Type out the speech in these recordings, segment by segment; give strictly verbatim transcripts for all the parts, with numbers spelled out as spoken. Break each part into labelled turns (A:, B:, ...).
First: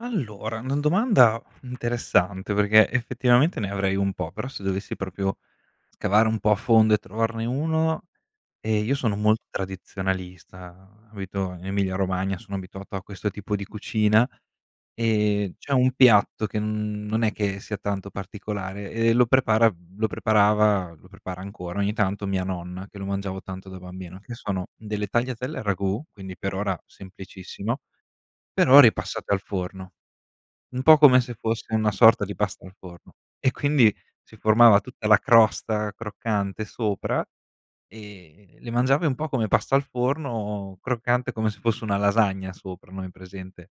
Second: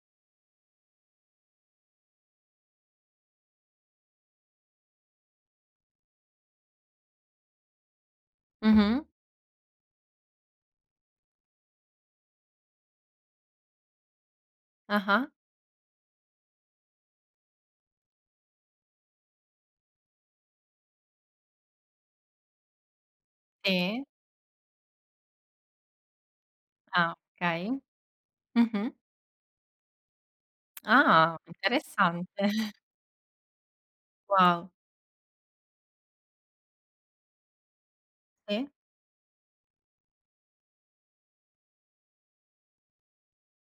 A: Allora, una domanda interessante, perché effettivamente ne avrei un po', però se dovessi propio scavare un po' a fondo e trovarne uno, ehm, io
B: Mh-mh.
A: sono mol tradizionalista, abito in Emilia Romagna, sono abituato a questo tipo di cucina,
B: Ah-ah.
A: ehm, c'è un piatto che n non è che sia tanto particolare e lo prepara lo preparava lo prepara ancora ogni tanto mia nonna, che lo mangiavo tanto da
B: Sì.
A: bambino, che sono delle tagliatelle al ragù, quindi per ora
B: Ah,
A: semplicissimo,
B: okay.
A: però
B: Mh-mh.
A: ripassate al forno. Un po' come se
B: Ah,
A: fosse una sorta di
B: interessante.
A: pasta al forno e quindi si
B: Wow.
A: formava tutta la crosta croccante sopra e
B: Sì.
A: le mangiavi un po' come pasta al forno, croccante come se fosse una lasagna sopra, no hai presente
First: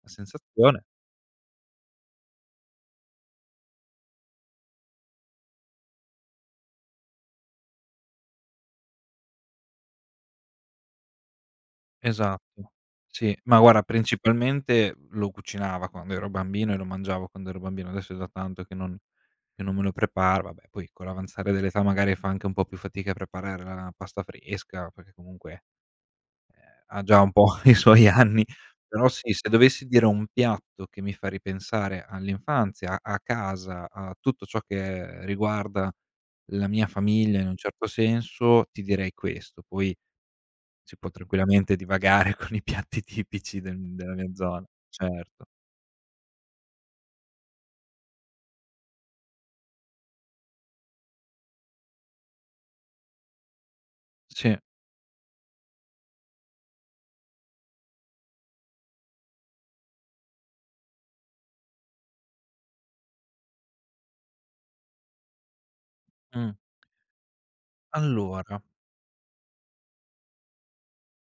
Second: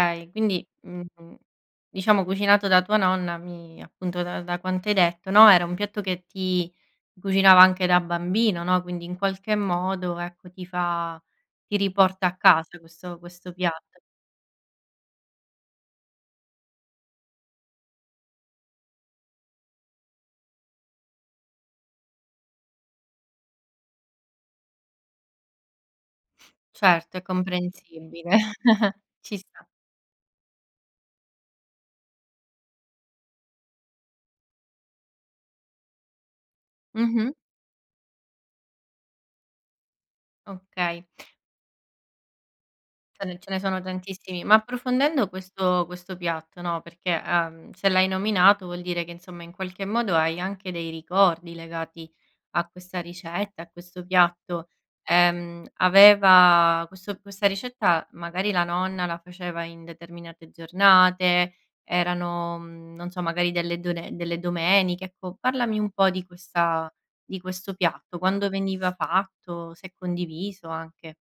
A: la
B: quindi
A: sensazione.
B: mh-mh, diciamo cucinato da tua nonna mi appunto da da quanto hai detto, no, era un piatto che ti cucinava anche da bambino, no, quindi in qualche modo ecco, ti fa ti riporta a
A: Esatto.
B: casa, questo
A: Sì,
B: questo
A: ma guara
B: piatto.
A: principalmente lo cucinava quando ero bambino e lo mangiavo quando ero bambino, adesso è da tanto che non che non me lo prepara, vabbè poi con l'avanzare dell'età magari fa anche un po' più fatica a preparare la la pasta fresca, perché comunque, ehm, ha
B: Certo,
A: già
B: è
A: un po' i suoi
B: comprensibile.
A: anni. Però sì,
B: Ci
A: se
B: sta.
A: dovessi dire un piatto che mi fa ripensare all'infanzia, a casa, a tutto ciò che riguarda la mia
B: Mh-mh.
A: famiglia in un certo senso, ti direi questo. Poi si
B: Okay.
A: può tranquillamente divagare con i piatti
B: Ce ne ce ne
A: tipici del
B: sono
A: mhmm, della mia
B: tantissimi, ma
A: zona,
B: approfondendo
A: certo.
B: questo questo piatto, no, perché, uhm, se l'hai nominato vuol dire che insomma in qualche modo hai anche dei ricordi legati a questa ricetta, a questo
A: Sì.
B: piatto, ehm, aveva questo questa ricetta, magari la nonna la faceva in determinate giornate, erano, mhmm, non so, magari delle done delle domeniche, ecco, parlami un po' di
A: Mh.
B: questa di questo piatto. Quando
A: Allora
B: veniva fatto, se condiviso anche.